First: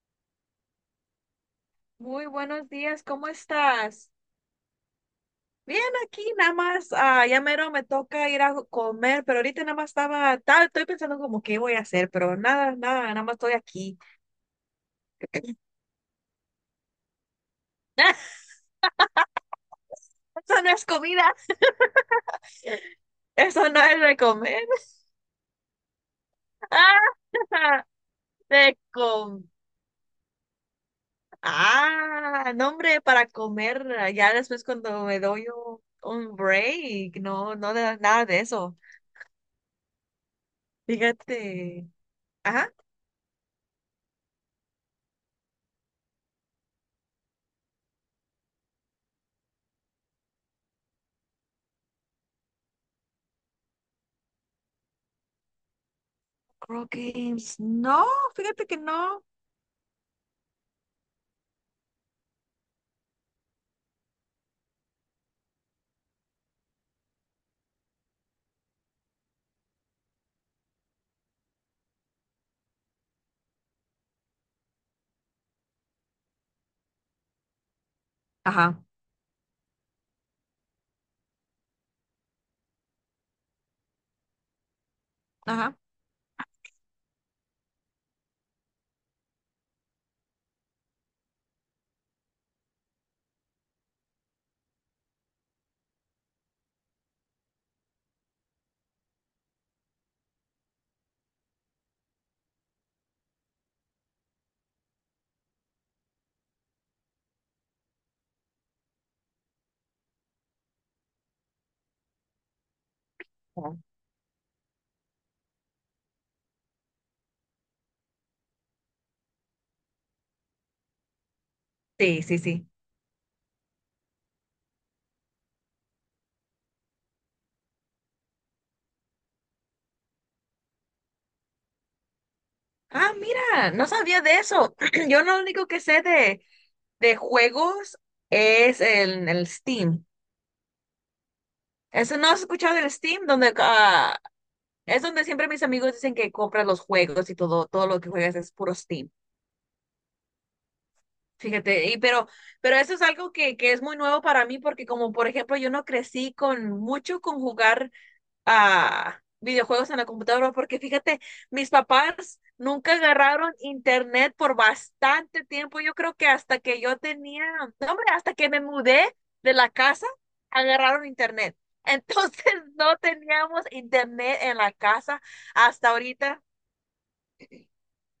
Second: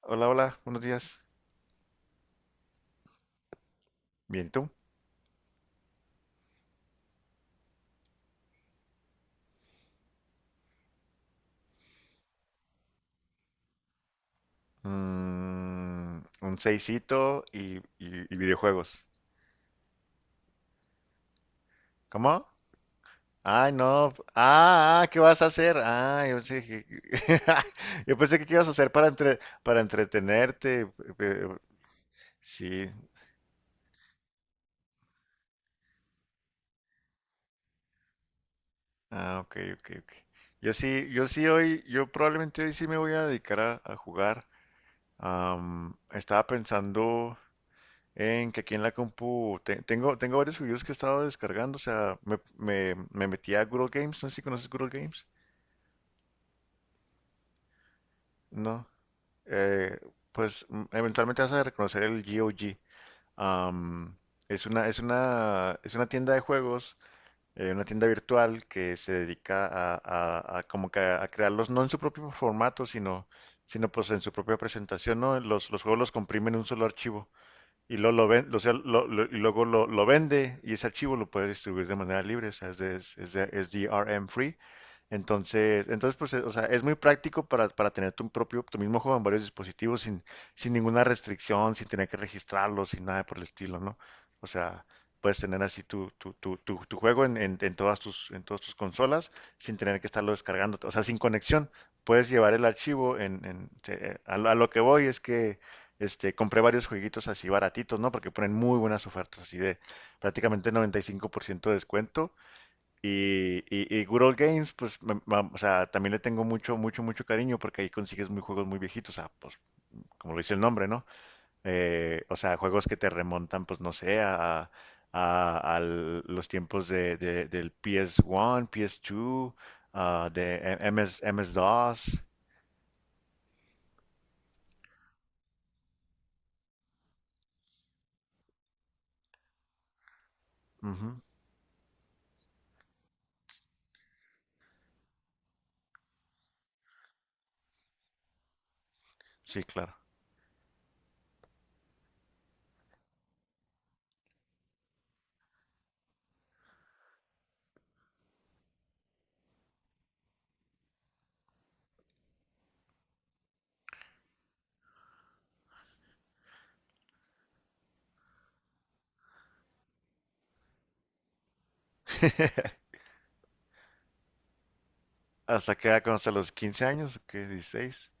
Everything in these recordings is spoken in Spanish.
Hola, hola, buenos días. Muy buenos días, ¿cómo estás? Bien, ¿y tú? Bien, aquí nada más, ya mero me toca ir a comer, pero ahorita nada más estoy pensando como qué voy a hacer, pero nada más estoy aquí. Un seisito y, y- Eso y videojuegos. no es comida, ¿Cómo? eso Ay, no es no. de comer. ¿Qué vas a hacer? Ah, Ah, yo pensé que qué ibas a de hacer com para entretenerte. eh, no Sí. hombre, para comer, ya después cuando me doy un break, no, no de nada de eso. Ah, ok, ok, ok. Fíjate, Yo probablemente hoy ajá, sí me voy a dedicar a jugar. Estaba pensando en que aquí en la compu tengo varios juegos que he estado descargando. O sea, me metí a Google Games. ¿No sé si conoces Google Games? crow games no, fíjate que No, no. eh, pues eventualmente vas a reconocer el GOG. Am, es una tienda de juegos, una tienda virtual que se dedica a como que a crearlos, no en su propio formato, sino, sino pues en su propia presentación, ¿no? Los juegos los comprimen en un solo archivo. Y luego lo, ven- o sea, Ajá, lo- y luego lo vende, y ese archivo lo puede distribuir de manera libre. O sea, es DRM free. ajá. Entonces pues, o sea, es muy práctico para tener tu propio, tu mismo juego en varios dispositivos sin, sin ninguna restricción, sin tener que registrarlo, sin nada por el estilo, ¿no? O sea, puedes tener así tu juego en todas en todas tus consolas sin tener que estarlo descargando, o sea, sin conexión. Puedes llevar el archivo en, a lo que voy es que compré varios jueguitos así baratitos, ¿no? Porque ponen muy buenas ofertas, así de prácticamente 95% de descuento. Y, Ajá. y, y Good Old Games, pues, o sea, también le tengo mucho, mucho, mucho cariño, porque ahí consigues muy juegos muy viejitos. O sea, pues, como lo dice el nombre, ¿no? Sí, O sí, sea, sí. juegos que te remontan, pues, no sé, a los tiempos del PS1, PS2, ah, de MS, MS-DOS. Ah, mira, no sabía de eso. Yo lo único que sé de juegos es el Steam. Ujú. ¿Eso no has escuchado del Steam? Es donde siempre mis amigos dicen que compran los juegos y todo, todo lo que juegas es puro Steam. Sí, claro. Fíjate, y pero eso es algo que es muy nuevo para mí porque como por ejemplo yo no crecí con mucho con jugar a videojuegos en la computadora, porque fíjate, mis papás nunca agarraron internet por bastante tiempo. Yo creo que hasta que yo tenía, no, hombre, hasta que me mudé de la casa, agarraron internet. Entonces no teníamos internet en la casa ¿Hasta qué hasta edad? ¿Conoce a ahorita. los 15 años? ¿O qué? Dieciséis.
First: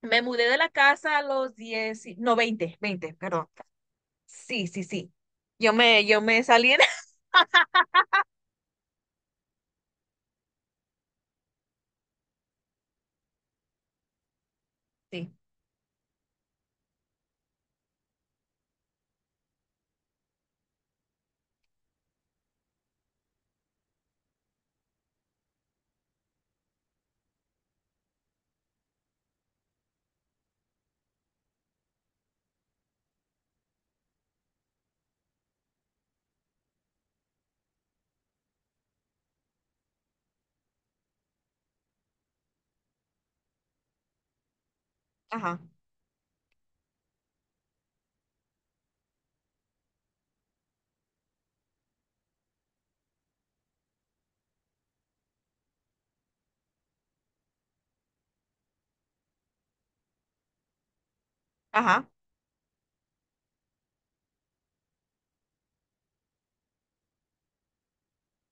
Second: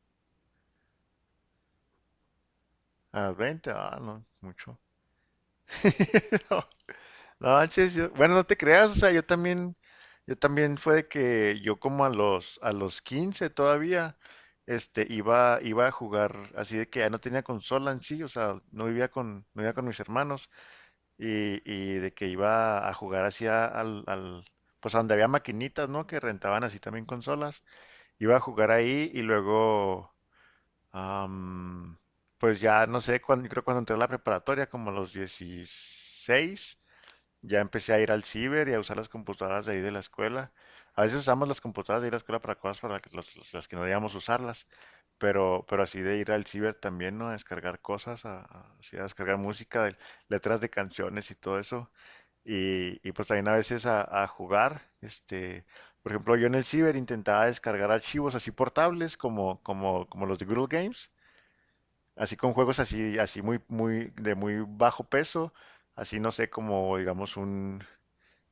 Me mudé de la casa a los no, veinte ¿A los perdón. veinte? Ah, no, Sí, mucho. sí, sí. Yo me No, salí en... no manches, yo- bueno, no te creas. O sea, yo también fue de que yo como a los 15 todavía, Sí, iba, iba a jugar, así de que ya no tenía consola en sí. O sea, no vivía con, no vivía con mis hermanos, y de que iba a jugar así al, pues a donde había maquinitas, ¿no? Que rentaban así también consolas. Iba a jugar ahí y luego... Am, pues ya no sé, cuando, yo creo cuando entré a la preparatoria, como a los 16, ya empecé a ir al ciber y a usar las computadoras de ahí de la escuela. A veces usamos las computadoras de ahí de la escuela para cosas para las que, las que no debíamos usarlas. ajá, Pero así de ir al ciber también, ¿no? A descargar cosas, así a descargar música, letras de canciones y todo eso. Pues también a veces a jugar, por ejemplo, yo en el ciber intentaba descargar archivos así portables como, como los de Google Games. ajá, Así con juegos así, así muy, muy, de muy bajo peso, así no sé, como digamos un,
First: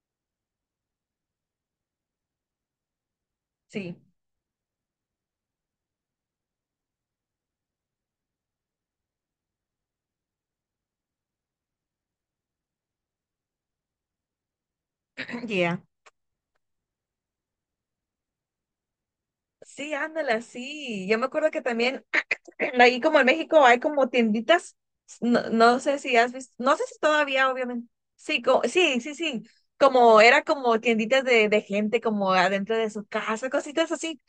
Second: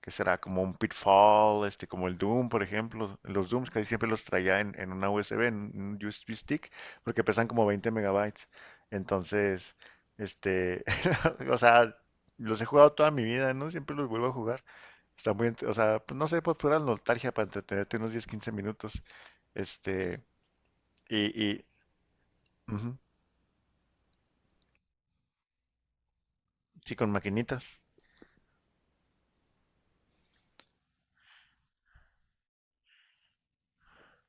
¿qué será? Como un Pitfall, este, como el Doom, por ejemplo. Los Dooms casi sí, siempre los traía en una USB, en un USB stick, porque pesan como 20 megabytes. Entonces, este, o sea, los he jugado toda mi vida, ¿no? Siempre los vuelvo a jugar. Está muy, o yeah. sea, pues no sé, pues pura nostalgia para entretenerte unos 10 15 minutos. Sí, Este, ándala, sí. Yo me y, acuerdo que y también. ujú, Aquí como en México hay como tienditas, no sé si has visto, no sé sí, si con todavía, maquinitas. obviamente. Sí, sí, sí, sí. Como era como tienditas de gente como adentro de su casa, cositas así.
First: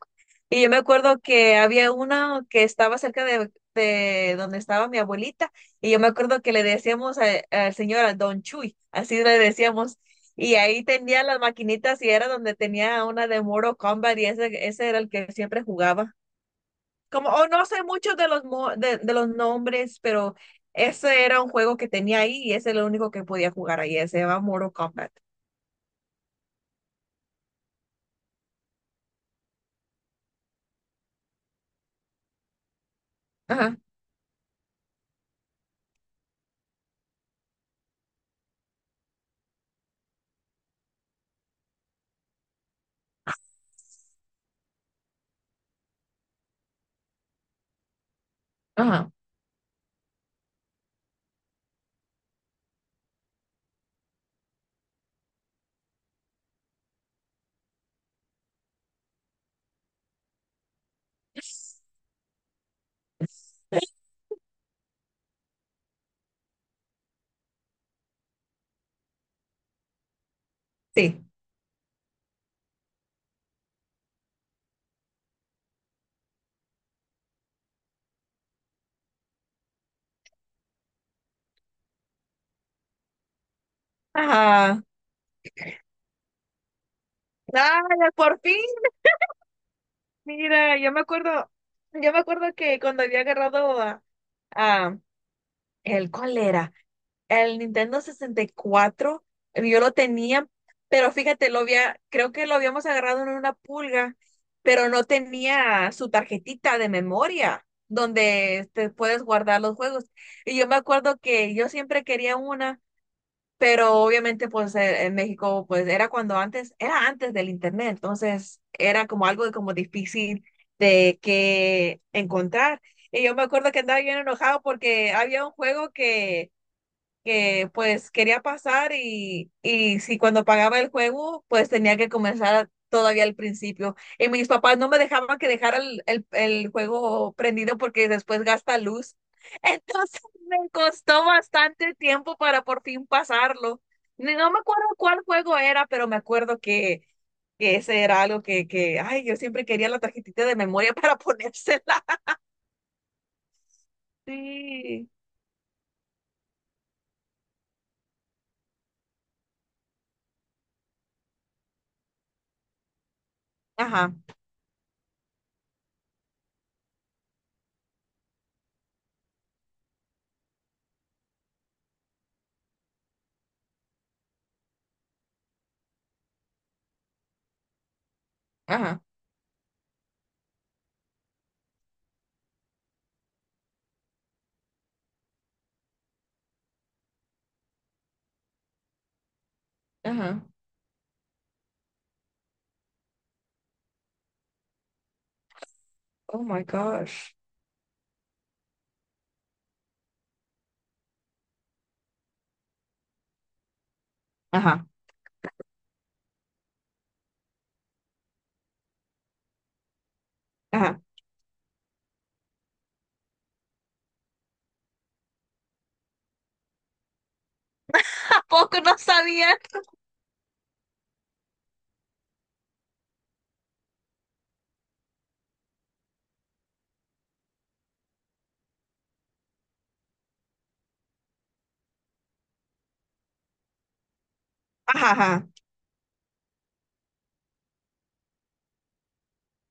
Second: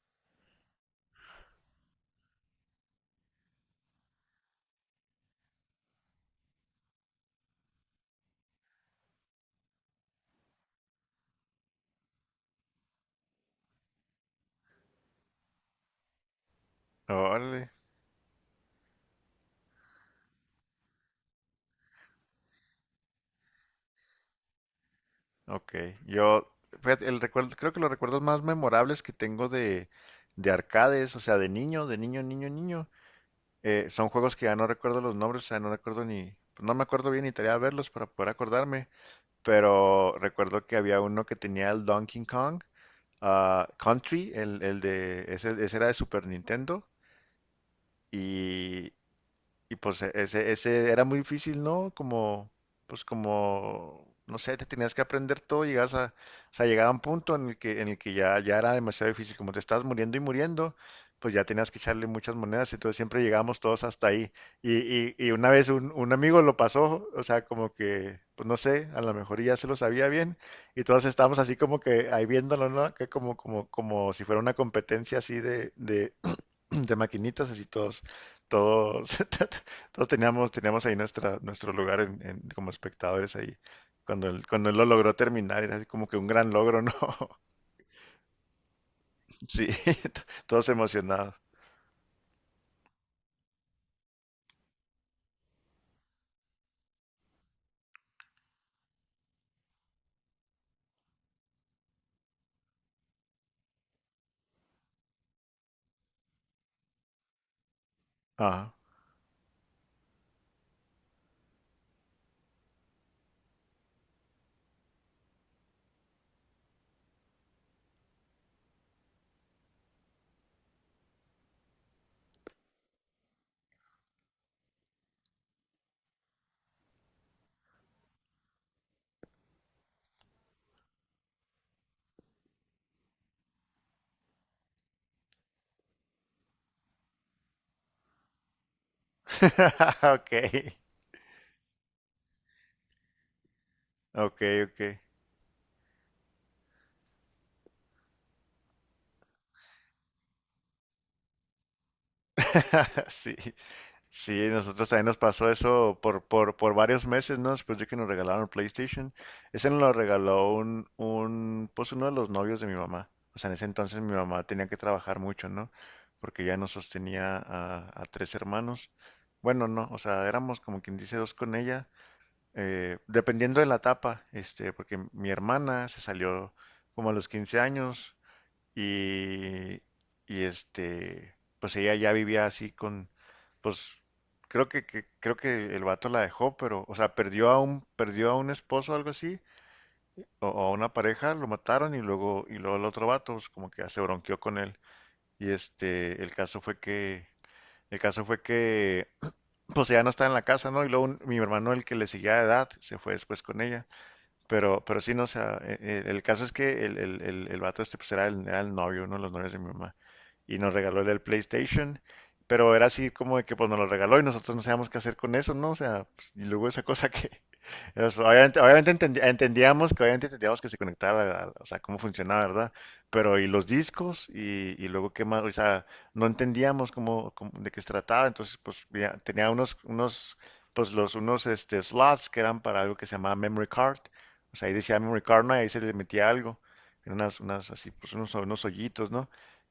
Y yo me acuerdo que había una que estaba cerca de donde estaba mi abuelita, y yo me acuerdo que al señor, al Don Chuy, así le decíamos, y ahí tenía las maquinitas y era donde tenía una de Mortal Kombat y ese era el que siempre jugaba. Como, o Órale. no sé mucho de de los nombres, pero ese era un juego que tenía ahí y ese es lo único que podía jugar ahí. Se llama Mortal Kombat. Ok, yo, fíjate, el recuerdo, creo que los recuerdos más memorables que tengo de arcades, o sea, de niño, de niño, Ajá, son juegos que ya no recuerdo los nombres. O sea, no recuerdo ni, pues, no me acuerdo bien ni tarea de verlos para poder acordarme, pero recuerdo que había uno que tenía el Donkey Kong, ah, Country, ese era de Super Nintendo. ajá, Y pues ese, ese era muy difícil, ¿no? Como, pues como, no sé, te tenías que aprender todo. Llegabas a, o sea, llegaba un punto en el que, ya era demasiado difícil, como te estabas muriendo y muriendo, pues ya tenías que echarle muchas monedas. Entonces siempre llegábamos todos hasta ahí. Y una vez un amigo lo pasó. O sea, como que, pues no sé, a lo mejor ya se lo sabía bien, y todos sí. estábamos así como que ahí viéndolo, ¿no? Que como si fuera una competencia así de maquinitas. Así todos, todos, todos teníamos, teníamos ahí nuestra, nuestro lugar como espectadores ahí. Cuando él Ajá. lo logró terminar, era así como que un gran logro, ¿no? ¡Ay, por fin! Sí, todos Mira, emocionados. Yo me acuerdo que cuando había agarrado a, ¿el cuál era? El Nintendo 64, yo lo tenía, pero fíjate, lo había, creo que lo habíamos agarrado en una pulga, pero no tenía su tarjetita de memoria donde Ajá. te puedes guardar los juegos. Y yo me acuerdo que yo siempre quería una, pero obviamente pues en México pues era cuando antes, era antes del internet, entonces era como algo de como difícil de que encontrar. Y yo me acuerdo que andaba bien enojado porque había un juego que pues quería pasar, y, si cuando pagaba el juego, pues tenía que comenzar todavía al principio. Y mis papás no me dejaban que dejara el juego prendido porque después gasta luz. Entonces Ok, me costó bastante tiempo para por fin pasarlo. Ni- ok, no me acuerdo ok. cuál juego era, pero me acuerdo que ese era algo que, ay, yo siempre quería la tarjetita de memoria para ponérsela. Sí. Sí, nosotros también Sí. nos pasó eso por varios meses, ¿no? Después de que nos regalaron el PlayStation. Ese nos lo regaló pues uno de los novios de mi mamá. O sea, en ese entonces mi Ajá, mamá tenía que trabajar mucho, ¿no? Porque ya nos sostenía a tres hermanos. Bueno, no, o sea, éramos como quien dice dos con ella, dependiendo de la etapa, porque mi hermana se salió como a los 15 años, ajá, y, este, pues ella ya vivía así con, pues creo que, creo que el vato la dejó. Pero, o sea, perdió a un esposo o algo así, ajá. O a una pareja, lo mataron. Y luego, y luego el otro vato, pues como que ya se bronqueó con él. Y este, Oh my gosh. el caso fue que pues ella no estaba en la casa, ¿no? Y luego mi hermano, el que le seguía de edad, se fue después con ella. Ajá. Pero sí, no, o sea, el caso es que el vato este pues era el novio, uno de los novios de mi mamá. Y nos regaló Ajá. el PlayStation, pero era así como de que pues nos lo regaló y nosotros no sabíamos qué hacer con eso, ¿no? O sea, pues, y luego esa cosa que, es, obviamente, Poco no sabían. entendíamos que obviamente entendíamos que se conectaba, o sea, cómo funcionaba, ¿verdad? Pero y los discos y luego qué más, o sea, no entendíamos de qué se trataba. Entonces pues ya tenía unos pues los unos este slots que eran para algo que se llamaba memory card. O sea, ahí decía Ajá, memory card, ajá, ¿no? Y ahí se le metía algo. Eran unas, unas así, pues unos, unos hoyitos, ¿no?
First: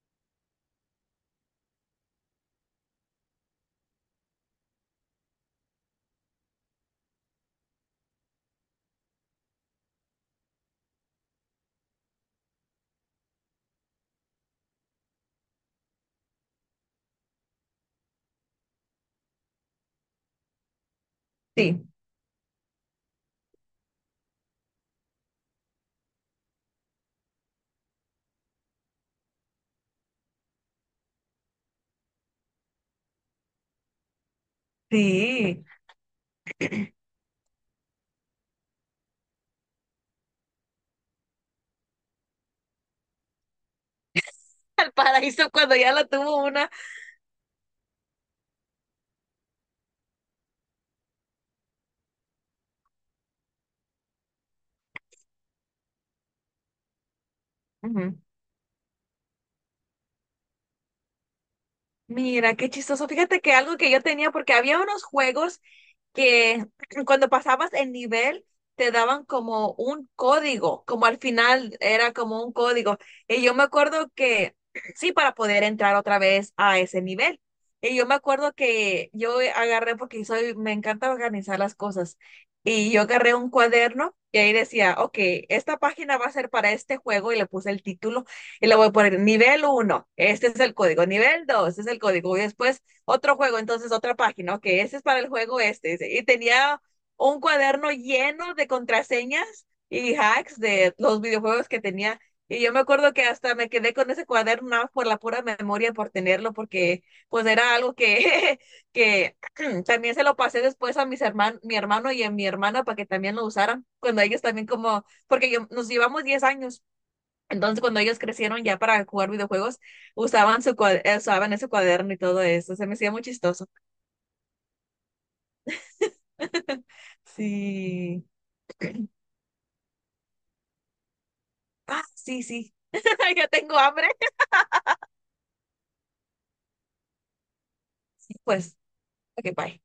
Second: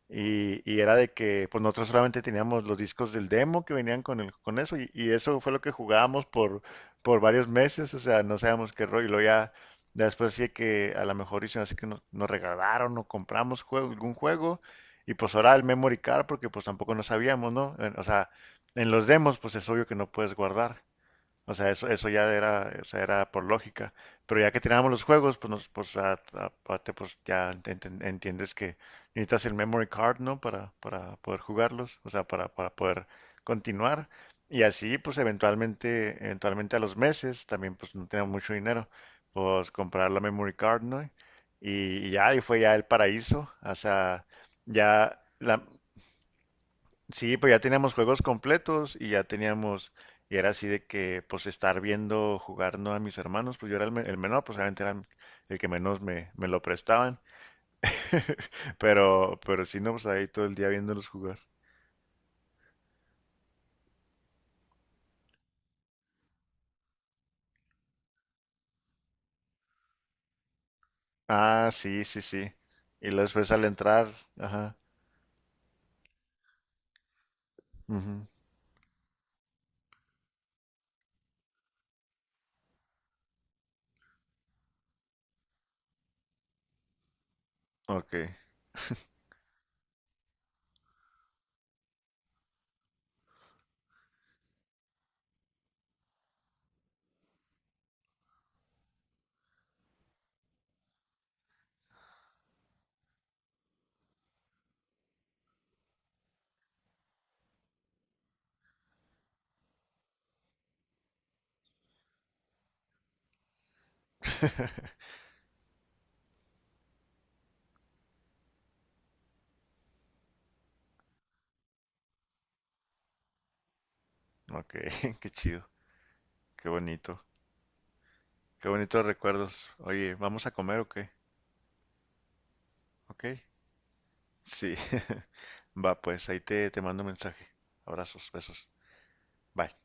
Y era de que pues nosotros solamente teníamos los discos del demo que venían con el, con eso. Y eso fue lo que jugábamos por varios meses. O sea, no sabíamos qué rollo. Y luego ya, ya después sí que a lo mejor hicieron así que nos regalaron o compramos juego, algún juego, y pues ahora el memory card, porque pues tampoco no sabíamos, ¿no? O sea, en los demos, pues es obvio que no puedes guardar. O sea, sí, eso ya era, o sea, era por lógica. Pero ya que tirábamos los juegos, pues, nos, pues, aparte, pues ya entiendes que necesitas el memory card, ¿no? Para poder jugarlos, o sea, para poder continuar. Y así, pues sí. Eventualmente a los meses, también pues no teníamos mucho dinero, pues comprar la memory card, ¿no? Y, ya, y fue ya el paraíso. O sea, Al ya paraíso la, cuando ya lo tuvo una. sí, pues ya teníamos juegos completos y ya teníamos, y era así de que, pues estar viendo jugar, ¿no?, a mis hermanos. Pues yo era el, el menor, pues obviamente era el que menos me lo prestaban. Ujú. Pero sí, no, pues ahí todo el día viéndolos jugar. Mira, qué chistoso. Fíjate que algo que yo tenía, porque había unos juegos que cuando pasabas el nivel te daban como un código, como al Ah, final sí, era sí, como sí. un código. Y luego Y después yo me al acuerdo entrar, que, ajá, sí, para poder entrar otra vez a ese nivel. Y yo me ujú, acuerdo que yo agarré, porque soy, me encanta organizar las cosas, y yo agarré un cuaderno y ahí decía, ok, esta página va a ser para este juego y le puse el ok, título, y le voy a poner nivel uno este es el código, nivel 2 este es el código, y después otro juego, entonces otra página, ok, este es para el juego este, y tenía un cuaderno lleno de contraseñas y hacks de los videojuegos que tenía. Y yo me acuerdo que hasta me quedé con ese cuaderno nada más por la pura memoria, por tenerlo, porque pues era algo que, que también se lo pasé después a mis hermanos, mi hermano y a mi hermana para que también lo usaran, cuando ellos también como, porque yo, nos llevamos 10 años. Entonces, cuando ellos crecieron ya para jugar videojuegos, usaban ese cuaderno y todo eso. Se me hacía muy chistoso. ok, qué chido, qué bonito, Sí. qué bonitos recuerdos. Oye, ¿vamos a comer o qué? Ah, sí, sí. Ok. Ya tengo hambre. Sí. Va, pues ahí te mando un mensaje. Abrazos, besos. Pues, ok, Bye. bye.